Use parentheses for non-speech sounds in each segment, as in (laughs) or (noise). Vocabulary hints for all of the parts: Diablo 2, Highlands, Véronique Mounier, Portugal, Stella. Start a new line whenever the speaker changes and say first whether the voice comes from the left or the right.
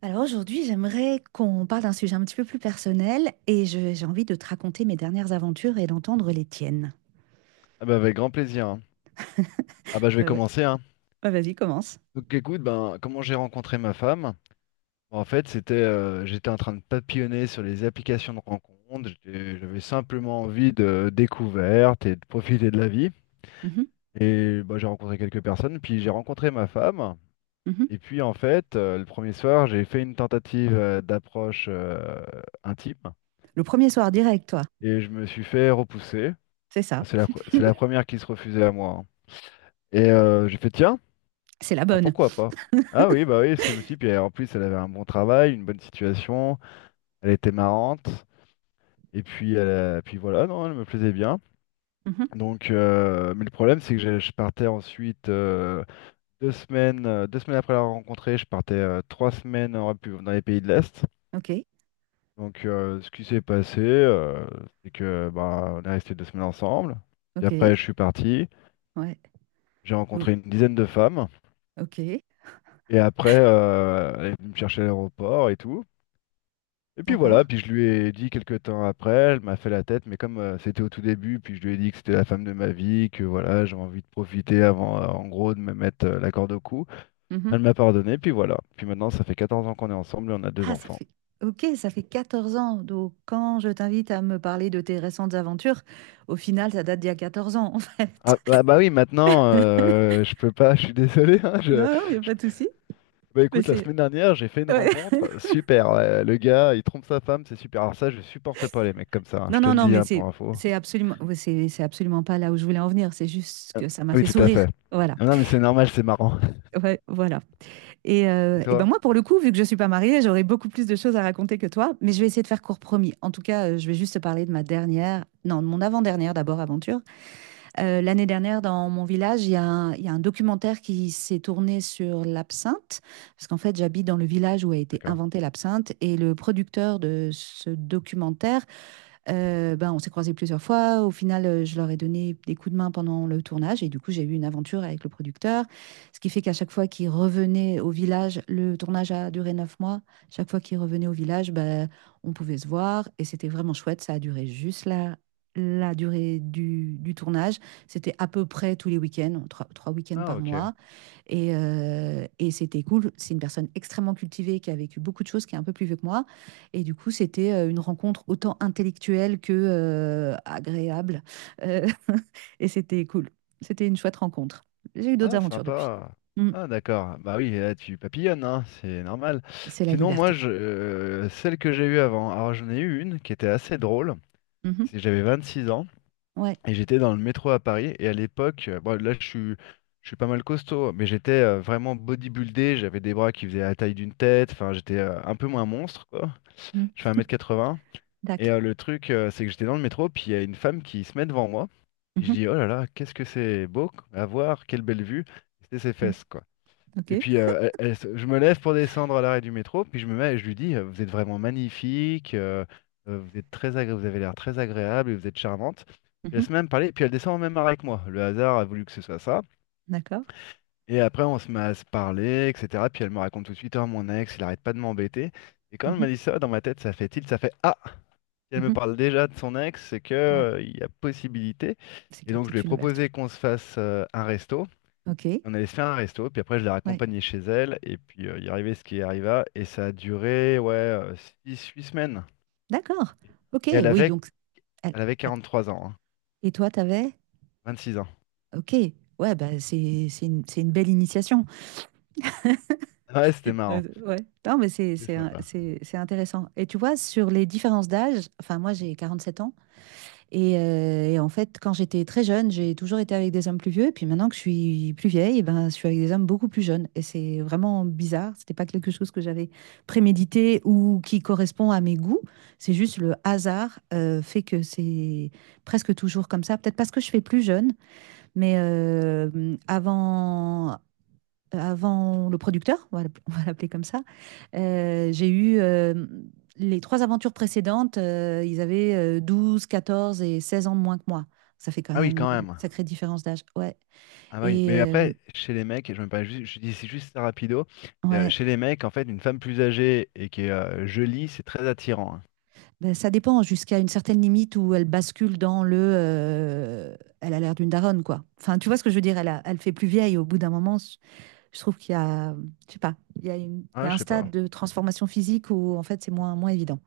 right: Alors aujourd'hui, j'aimerais qu'on parle d'un sujet un petit peu plus personnel et j'ai envie de te raconter mes dernières aventures et d'entendre les tiennes.
left: Ah bah avec grand plaisir, hein. Ah bah je vais
right: Ouais, ouais.
left: commencer, hein.
right: Ouais, vas-y, commence.
left: Donc écoute, ben comment j'ai rencontré ma femme? Bon, en fait, c'était j'étais en train de papillonner sur les applications de rencontres. J'avais simplement envie de découverte et de profiter de la vie.
right: Mhm,
left: Et bah, j'ai rencontré quelques personnes, puis j'ai rencontré ma femme.
right: mhm.
left: Et puis en fait, le premier soir, j'ai fait une tentative d'approche intime,
right: Le premier soir direct, toi.
left: et je me suis fait repousser.
right: C'est ça.
left: C'est la première qui se refusait à moi, hein. Et j'ai fait, tiens.
right: C'est la
left: Ah,
right: bonne.
left: pourquoi pas? Ah oui, bah oui, parce que je me suis dit, puis en plus, elle avait un bon travail, une bonne situation, elle était marrante, et puis, puis voilà, non, elle me plaisait bien.
right: Mhm.
left: Donc, mais le problème, c'est que je partais ensuite 2 semaines, après la rencontrer, je partais 3 semaines en dans les pays de l'Est.
right: Ok,
left: Donc, ce qui s'est passé, c'est que bah, on est resté 2 semaines ensemble. Puis
right: ok,
left: après, je suis parti,
right: ouais.
left: j'ai
right: Ou-
left: rencontré une dizaine de femmes,
right: Ok,
left: et après, elle est venue me chercher à l'aéroport et tout. Et puis voilà,
right: d'accord.
left: puis je lui ai dit quelques temps après, elle m'a fait la tête, mais comme c'était au tout début, puis je lui ai dit que c'était la femme de ma vie, que voilà, j'ai envie de profiter avant, en gros, de me mettre la corde au cou.
right: Mhm.
left: Elle m'a pardonné, puis voilà. Puis maintenant, ça fait 14 ans qu'on est ensemble et on a deux
right: Ah, ça
left: enfants.
right: fait... Ok, ça fait 14 ans. Donc quand je t'invite à me parler de tes récentes aventures, au final, ça date d'il y a 14 ans, en fait.
left: Ah bah,
right: (laughs)
left: bah oui, maintenant, je peux pas, (laughs) je suis désolé, hein,
right: Non, il n'y a
left: je-
right: pas de souci.
left: bah
right: Mais
left: écoute, la
right: c'est...
left: semaine dernière, j'ai fait une
right: ouais.
left: rencontre, super. Ouais, le gars, il trompe sa femme, c'est super. Alors ça, je supporte pas les mecs comme ça, hein,
right: Non,
left: je te
right: non,
left: le
right: non,
left: dis,
right: mais
left: hein, pour
right: c'est
left: info.
right: c'est absolument, ouais, c'est absolument pas là où je voulais en venir. C'est juste
left: Euh,
right: que ça m'a
left: Oui,
right: fait
left: tout à
right: sourire.
left: fait.
right: Voilà,
left: Ah non, mais c'est normal, c'est marrant.
right: ouais, voilà. Et,
left: (laughs) Et
right: euh, et ben
left: toi?
right: moi, pour le coup, vu que je suis pas mariée, j'aurais beaucoup plus de choses à raconter que toi, mais je vais essayer de faire court promis. En tout cas, je vais juste te parler de ma dernière, non, de mon avant-dernière d'abord aventure. L'année dernière, dans mon village, il y a un documentaire qui s'est tourné sur l'absinthe, parce qu'en fait, j'habite dans le village où a été
left: D'accord.
right: inventée l'absinthe, et le producteur de ce documentaire ben, on s'est croisés plusieurs fois. Au final, je leur ai donné des coups de main pendant le tournage et du coup, j'ai eu une aventure avec le producteur. Ce qui fait qu'à chaque fois qu'ils revenaient au village, le tournage a duré 9 mois. Chaque fois qu'ils revenaient au village, ben, on pouvait se voir et c'était vraiment chouette. Ça a duré juste la durée du tournage. C'était à peu près tous les week-ends, trois week-ends
left: Ah
right: par
left: ok.
right: mois. Et c'était cool. C'est une personne extrêmement cultivée qui a vécu beaucoup de choses, qui est un peu plus vieux que moi. Et du coup, c'était une rencontre autant intellectuelle que agréable. Euh, (laughs) et c'était cool. C'était une chouette rencontre. J'ai eu d'autres
left: Ah
right: aventures depuis.
left: sympa.
right: Mm.
left: Ah d'accord. Bah oui, là tu papillonnes, hein, c'est normal.
right: C'est la
left: Sinon moi
right: liberté.
left: je celle que j'ai eue avant, alors j'en ai eu une qui était assez drôle.
right: Mhm.
left: C'est que j'avais 26 ans
right: Ouais.
left: et j'étais dans le métro à Paris, et à l'époque, bon là je suis pas mal costaud, mais j'étais vraiment bodybuildé, j'avais des bras qui faisaient la taille d'une tête, enfin j'étais un peu moins monstre quoi.
right: Mm.
left: Je fais un mètre quatre 80. Et
right: Tac.
left: le truc, c'est que j'étais dans le métro, puis il y a une femme qui se met devant moi. Puis je
right: Mhm.
left: dis, oh là là, qu'est-ce que c'est beau à voir, quelle belle vue. C'était ses
right: Mm.
left: fesses, quoi. Et
right: OK.
left: puis je me lève pour descendre à l'arrêt du métro, puis je me mets et je lui dis, vous êtes vraiment magnifique, vous avez l'air très agréable et vous êtes charmante. Je
right: Mhm.
left: laisse même parler, puis elle descend en même arrêt que moi. Le hasard a voulu que ce soit ça.
right: D'accord.
left: Et après, on se met à se parler, etc. Puis elle me raconte tout de suite, oh mon ex, il arrête pas de m'embêter. Et quand elle m'a
right: Mhm.
left: dit ça, dans ma tête, ça fait tilt, ça fait ah. Si elle me
right: Mhm.
left: parle déjà de son ex, c'est que,
right: Ouais.
left: il y a possibilité.
right: C'est qu'il
left: Et
right: y a
left: donc, je lui
right: peut-être
left: ai
right: une ouverture.
left: proposé qu'on se fasse un resto.
right: OK.
left: On allait se faire un resto, puis après, je l'ai
right: Ouais.
left: raccompagnée chez elle, et puis il arrivait ce qui arriva, et ça a duré, ouais, 6-8 semaines.
right: D'accord. OK.
left: Et elle
right: Oui,
left: avait,
right: donc. elle-
left: elle avait
right: elle-
left: 43 ans, hein,
right: Et toi, t'avais?
left: 26 ans.
right: Ok, ouais, bah c'est une belle initiation.
left: Ah ouais, c'était marrant.
right: Ouais, non, mais c'est
left: C'est
right: c'est un-
left: sympa.
right: c'est- c'est intéressant. Et tu vois, sur les différences d'âge, enfin, moi j'ai 47 ans, et en fait, quand j'étais très jeune, j'ai toujours été avec des hommes plus vieux, et puis maintenant que je suis plus vieille, eh ben, je suis avec des hommes beaucoup plus jeunes. Et c'est vraiment bizarre, c'était pas quelque chose que j'avais prémédité ou qui correspond à mes goûts, c'est juste le hasard fait que c'est presque toujours comme ça. Peut-être parce que je fais plus jeune. Mais avant le producteur, on va l'appeler comme ça, j'ai eu les trois aventures précédentes, ils avaient 12, 14 et 16 ans de moins que moi. Ça fait quand
left: Ah oui,
right: même
left: quand
right: une
left: même.
right: sacrée différence d'âge. Ouais.
left: Ah bah oui,
right: Et
left: mais
right: euh,
left: après, chez les mecs, je me parlais juste, je dis c'est juste ça rapido,
right: ouais,
left: chez les mecs, en fait, une femme plus âgée et qui est jolie, c'est très attirant, hein.
right: ben, ça dépend jusqu'à une certaine limite où elle bascule dans le elle a l'air d'une daronne, quoi. Enfin, tu vois ce que je veux dire, elle fait plus vieille au bout d'un moment. Je trouve qu'il y a, je sais pas, il y
left: Ah,
right: a un
left: je sais
right: stade
left: pas.
right: de transformation physique où en fait c'est moins, moins évident.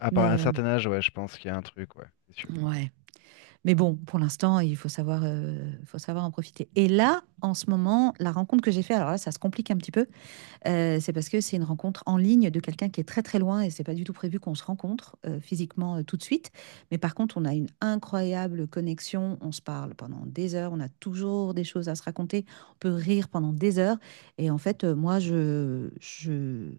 left: À part
right: Mais
left: un certain âge, ouais, je pense qu'il y a un truc, ouais, c'est sûr.
right: ouais. Mais bon, pour l'instant, il faut savoir en profiter. Et là, en ce moment, la rencontre que j'ai faite, alors là, ça se complique un petit peu, c'est parce que c'est une rencontre en ligne de quelqu'un qui est très très loin et c'est pas du tout prévu qu'on se rencontre physiquement tout de suite. Mais par contre, on a une incroyable connexion, on se parle pendant des heures, on a toujours des choses à se raconter, on peut rire pendant des heures. Et en fait, moi, je, je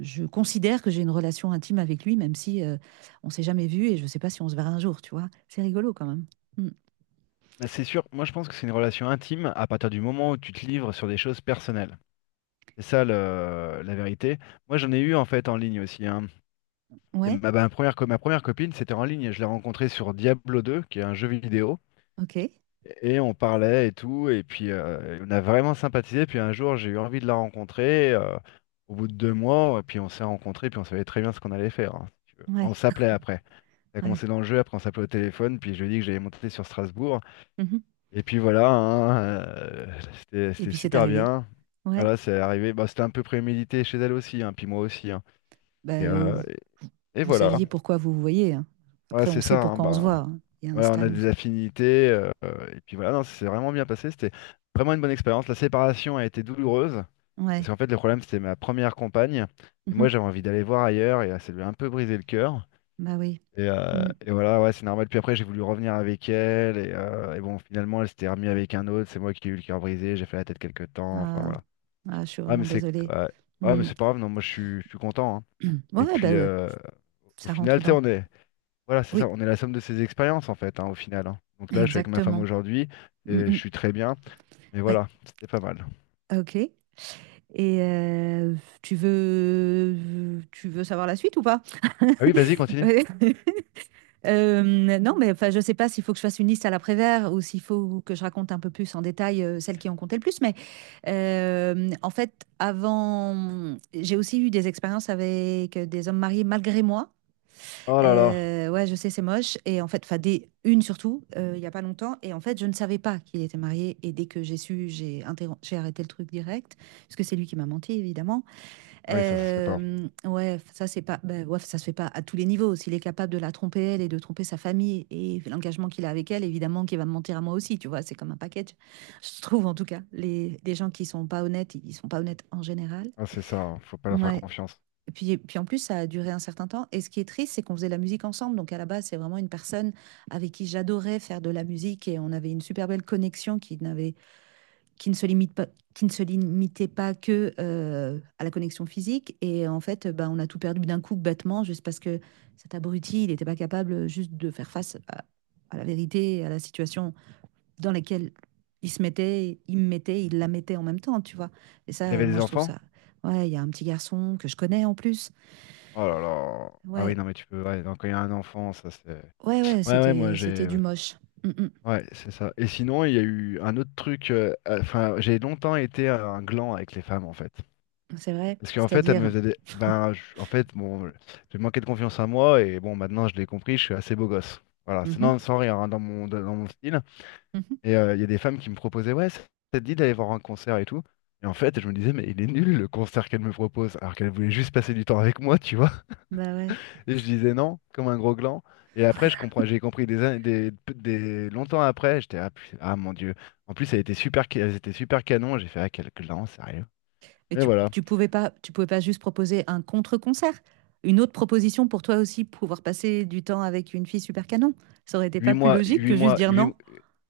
right: je considère que j'ai une relation intime avec lui, même si on s'est jamais vu et je ne sais pas si on se verra un jour, tu vois. C'est rigolo quand même. Mm.
left: Mais c'est sûr, moi je pense que c'est une relation intime à partir du moment où tu te livres sur des choses personnelles. C'est ça la vérité. Moi j'en ai eu en fait en ligne aussi, hein. C'est
right: Ouais,
left: Ma, ma première, co- ma première copine, c'était en ligne. Je l'ai rencontrée sur Diablo 2, qui est un jeu vidéo.
right: ok.
left: Et on parlait et tout. Et puis on a vraiment sympathisé. Puis un jour, j'ai eu envie de la rencontrer, au bout de 2 mois, et puis on s'est rencontrés. Puis on savait très bien ce qu'on allait faire, hein, si tu veux.
right: Ouais,
left: On s'appelait après. Ça a
right: ouais.
left: commencé dans le jeu, après on s'appelait au téléphone, puis je lui ai dit que j'allais monter sur Strasbourg.
right: Mhm.
left: Et puis voilà, hein, c'était
right: Et
left: c'était
right: puis c'est
left: super
right: arrivé.
left: bien.
right: Ouais.
left: Voilà, c'est arrivé. Bah, c'était un peu prémédité chez elle aussi, hein, puis moi aussi, hein. Et,
right: Ben,
left: euh,
right: vous,
left: et- et
right: vous
left: voilà,
right: saviez pourquoi vous vous voyez. Hein.
left: voilà,
right: Après,
left: c'est
right: on sait
left: ça, hein,
right: pourquoi on se voit.
left: bah,
right: Hein. Il y a un
left: voilà, on a
right: stade où.
left: des affinités. Et puis voilà, non, c'est vraiment bien passé. C'était vraiment une bonne expérience. La séparation a été douloureuse,
right: Ouais.
left: parce qu'en fait, le problème, c'était ma première compagne. Et moi,
right: Mhm.
left: j'avais envie d'aller voir ailleurs, et ça lui a un peu brisé le cœur.
right: Bah oui.
left: Et, euh,
right: Mm.
left: et voilà, ouais, c'est normal. Puis après, j'ai voulu revenir avec elle. Et bon, finalement, elle s'était remise avec un autre. C'est moi qui ai eu le cœur brisé. J'ai fait la tête quelques temps. Enfin,
right: Ah,
left: voilà.
right: ah, je suis
left: Ouais,
right: vraiment
left: mais c'est
right: désolée.
left: ouais. Ouais, mais
right: Mm.
left: c'est pas grave. Non, moi, je suis content, hein.
right: (clears throat)
left: Et
right: Ouais, ben,
left: puis, au
right: ça
left: final,
right: rentre
left: tu sais,
right: dans.
left: on est. Voilà, c'est ça.
right: Oui,
left: On est la somme de ses expériences, en fait, hein, au final, hein. Donc là, je suis avec ma femme
right: exactement.
left: aujourd'hui.
right: Mm,
left: Et je
right: mm.
left: suis très bien. Mais
right: Ouais,
left: voilà, c'était pas mal.
right: ok. Et tu veux, tu veux savoir la suite ou pas? (laughs)
left: Ah oui, vas-y, continue.
right: Ouais. Non, mais enfin, je sais pas s'il faut que je fasse une liste à l'après-vert ou s'il faut que je raconte un peu plus en détail celles qui ont compté le plus. Mais en fait, avant, j'ai aussi eu des expériences avec des hommes mariés malgré moi.
left: Oh là là.
right: Ouais, je sais, c'est moche. Et en fait, enfin, des, une surtout, il y a pas longtemps. Et en fait, je ne savais pas qu'il était marié. Et dès que j'ai su, j'ai arrêté le truc direct, parce que c'est lui qui m'a menti, évidemment.
left: Ah oui, ça se fait pas.
right: Ouais, ça c'est pas bah, ouais, ça se fait pas à tous les niveaux. S'il est capable de la tromper elle et de tromper sa famille et l'engagement qu'il a avec elle, évidemment qu'il va me mentir à moi aussi, tu vois? C'est comme un package. Je trouve en tout cas, les gens qui sont pas honnêtes, ils sont pas honnêtes en général.
left: Ah, c'est ça, hein. Faut pas leur faire
right: Ouais.
left: confiance.
right: Et puis en plus, ça a duré un certain temps, et ce qui est triste, c'est qu'on faisait de la musique ensemble. Donc à la base, c'est vraiment une personne avec qui j'adorais faire de la musique, et on avait une super belle connexion qui n'avait, qui ne se limite pas, qui ne se limitait pas que à la connexion physique. Et en fait bah, on a tout perdu d'un coup bêtement, juste parce que cet abruti, il n'était pas capable juste de faire face à, la vérité, à la situation dans laquelle il se mettait, il me mettait, il la mettait en même temps, tu vois. Et
left: Il
right: ça,
left: avait
right: moi,
left: des
right: je trouve
left: enfants?
right: ça... Ouais, il y a un petit garçon que je connais en plus.
left: Oh là là. Ah oui,
right: Ouais,
left: non, mais tu peux. Ouais, non, quand il y a un enfant, ça, c'est.
right: ouais, ouais,
left: Ouais, ouais, moi
right: c'était
left: j'ai.
right: du moche. Mm,
left: Ouais, c'est ça. Et sinon, il y a eu un autre truc. Enfin, j'ai longtemps été un gland avec les femmes, en fait.
right: mm, c'est vrai,
left: Parce qu'en fait, elles me
right: c'est-à-dire.
left: faisaient des, ben, en fait, bon, j'ai manqué de confiance en moi, et bon, maintenant je l'ai compris, je suis assez beau gosse. Voilà, c'est
right: Mhm,
left: non, sans rire, hein, dans mon style.
right: mhm.
left: Et il y a des femmes qui me proposaient, ouais, ça te dit d'aller voir un concert et tout. Et en fait, je me disais, mais il est nul le concert qu'elle me propose, alors qu'elle voulait juste passer du temps avec moi, tu vois.
right: Bah ouais.
left: Et je disais non, comme un gros gland. Et après, j'ai compris des, an- des- longtemps après, j'étais ah, ah, mon Dieu. En plus, elles étaient super canon. J'ai fait ah quel gland, sérieux.
right: Et
left: Mais
right: tu,
left: voilà,
right: tu pouvais pas, tu pouvais pas juste proposer un contre-concert, une autre proposition pour toi aussi pouvoir passer du temps avec une fille super canon. Ça aurait été
left: huit
right: pas plus
left: mois,
right: logique
left: huit
right: que juste
left: mois,
right: dire
left: huit,
right: non.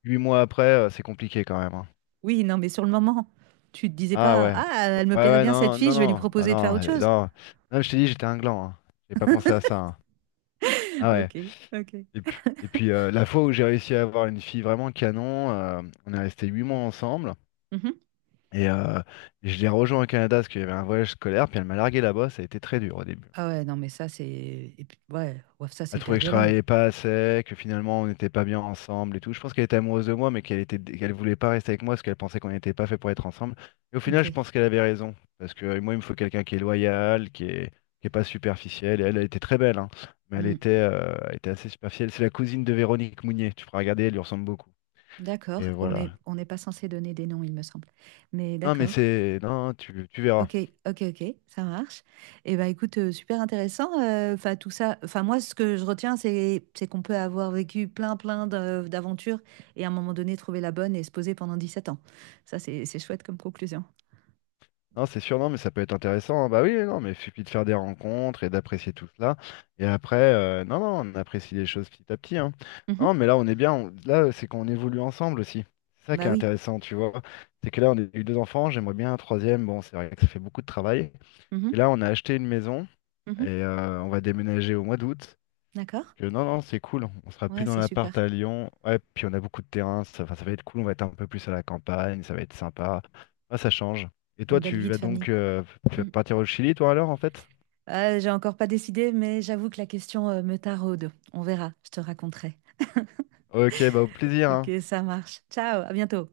left: huit mois après, c'est compliqué quand même, hein.
right: Oui, non, mais sur le moment, tu te disais
left: Ah
right: pas,
left: ouais,
right: ah, elle me
left: ouais
right: plairait
left: ouais
right: bien cette
left: non
right: fille,
left: non
right: je vais lui
left: non bah
right: proposer de faire
left: non
right: autre chose.
left: non. Non, je t'ai dit j'étais un gland, hein. J'ai pas pensé à ça, hein.
right: (laughs)
left: Ah ouais.
right: Ok, ok.
left: Et puis la fois où j'ai réussi à avoir une fille vraiment canon, on est resté huit mois ensemble.
right: Mhm.
left: Et je l'ai rejoint au Canada parce qu'il y avait un voyage scolaire, puis elle m'a largué là-bas, ça a été très dur au début.
right: Ah ouais, non, mais ça c'est, et puis, ouais, ouais, ça c'est
left: Elle trouvait
right: hyper
left: que je
right: violent.
left: travaillais pas assez, que finalement on n'était pas bien ensemble et tout. Je pense qu'elle était amoureuse de moi, mais qu'elle voulait pas rester avec moi parce qu'elle pensait qu'on n'était pas fait pour être ensemble. Et au
right: Ok.
left: final, je pense qu'elle avait raison, parce que moi, il me faut quelqu'un qui est loyal, qui est pas superficiel. Et elle, elle était très belle, hein, mais elle
right: Hmm.
left: était, euh, elle était assez superficielle. C'est la cousine de Véronique Mounier. Tu feras regarder, elle lui ressemble beaucoup. Et
right: D'accord. On est,
left: voilà.
right: on n'est pas censé donner des noms, il me semble. Mais
left: Non, mais
right: d'accord.
left: c'est, non, tu verras.
right: Ok, ok, ok, ça marche. Et bah écoute, super intéressant. Enfin tout ça. Enfin moi, ce que je retiens, c'est qu'on peut avoir vécu plein, plein d'aventures et à un moment donné trouver la bonne et se poser pendant 17 ans. Ça, c'est chouette comme conclusion.
left: Non, c'est sûr, non, mais ça peut être intéressant, hein. Bah oui, oui, non, mais il suffit de faire des rencontres et d'apprécier tout cela. Et après, non, non, on apprécie les choses petit à petit, hein.
right: Mhm.
left: Non, mais là, on est bien. Là, c'est qu'on évolue ensemble aussi. C'est ça qui
right: Bah
left: est
right: oui.
left: intéressant, tu vois. C'est que là, on a eu 2 enfants, j'aimerais bien un troisième. Bon, c'est vrai que ça fait beaucoup de travail. Et
right: Mhm,
left: là, on a acheté une maison et
right: mhm.
left: on va déménager au mois d'août.
right: D'accord.
left: Que non, non, c'est cool. On sera plus
right: Ouais,
left: dans
right: c'est
left: l'appart
right: super.
left: à Lyon. Ouais, puis on a beaucoup de terrain. Ça, enfin, ça va être cool. On va être un peu plus à la campagne. Ça va être sympa. Ah, ça change. Et toi,
right: Une belle
left: tu
right: vie de
left: vas
right: famille.
left: donc euh, tu vas
right: Mm.
left: partir au Chili, toi, alors, en fait?
right: J'ai encore pas décidé, mais j'avoue que la question me taraude. On verra. Je te raconterai.
left: Ok, bah, au plaisir,
right: Ok,
left: hein.
right: ça marche. Ciao, à bientôt.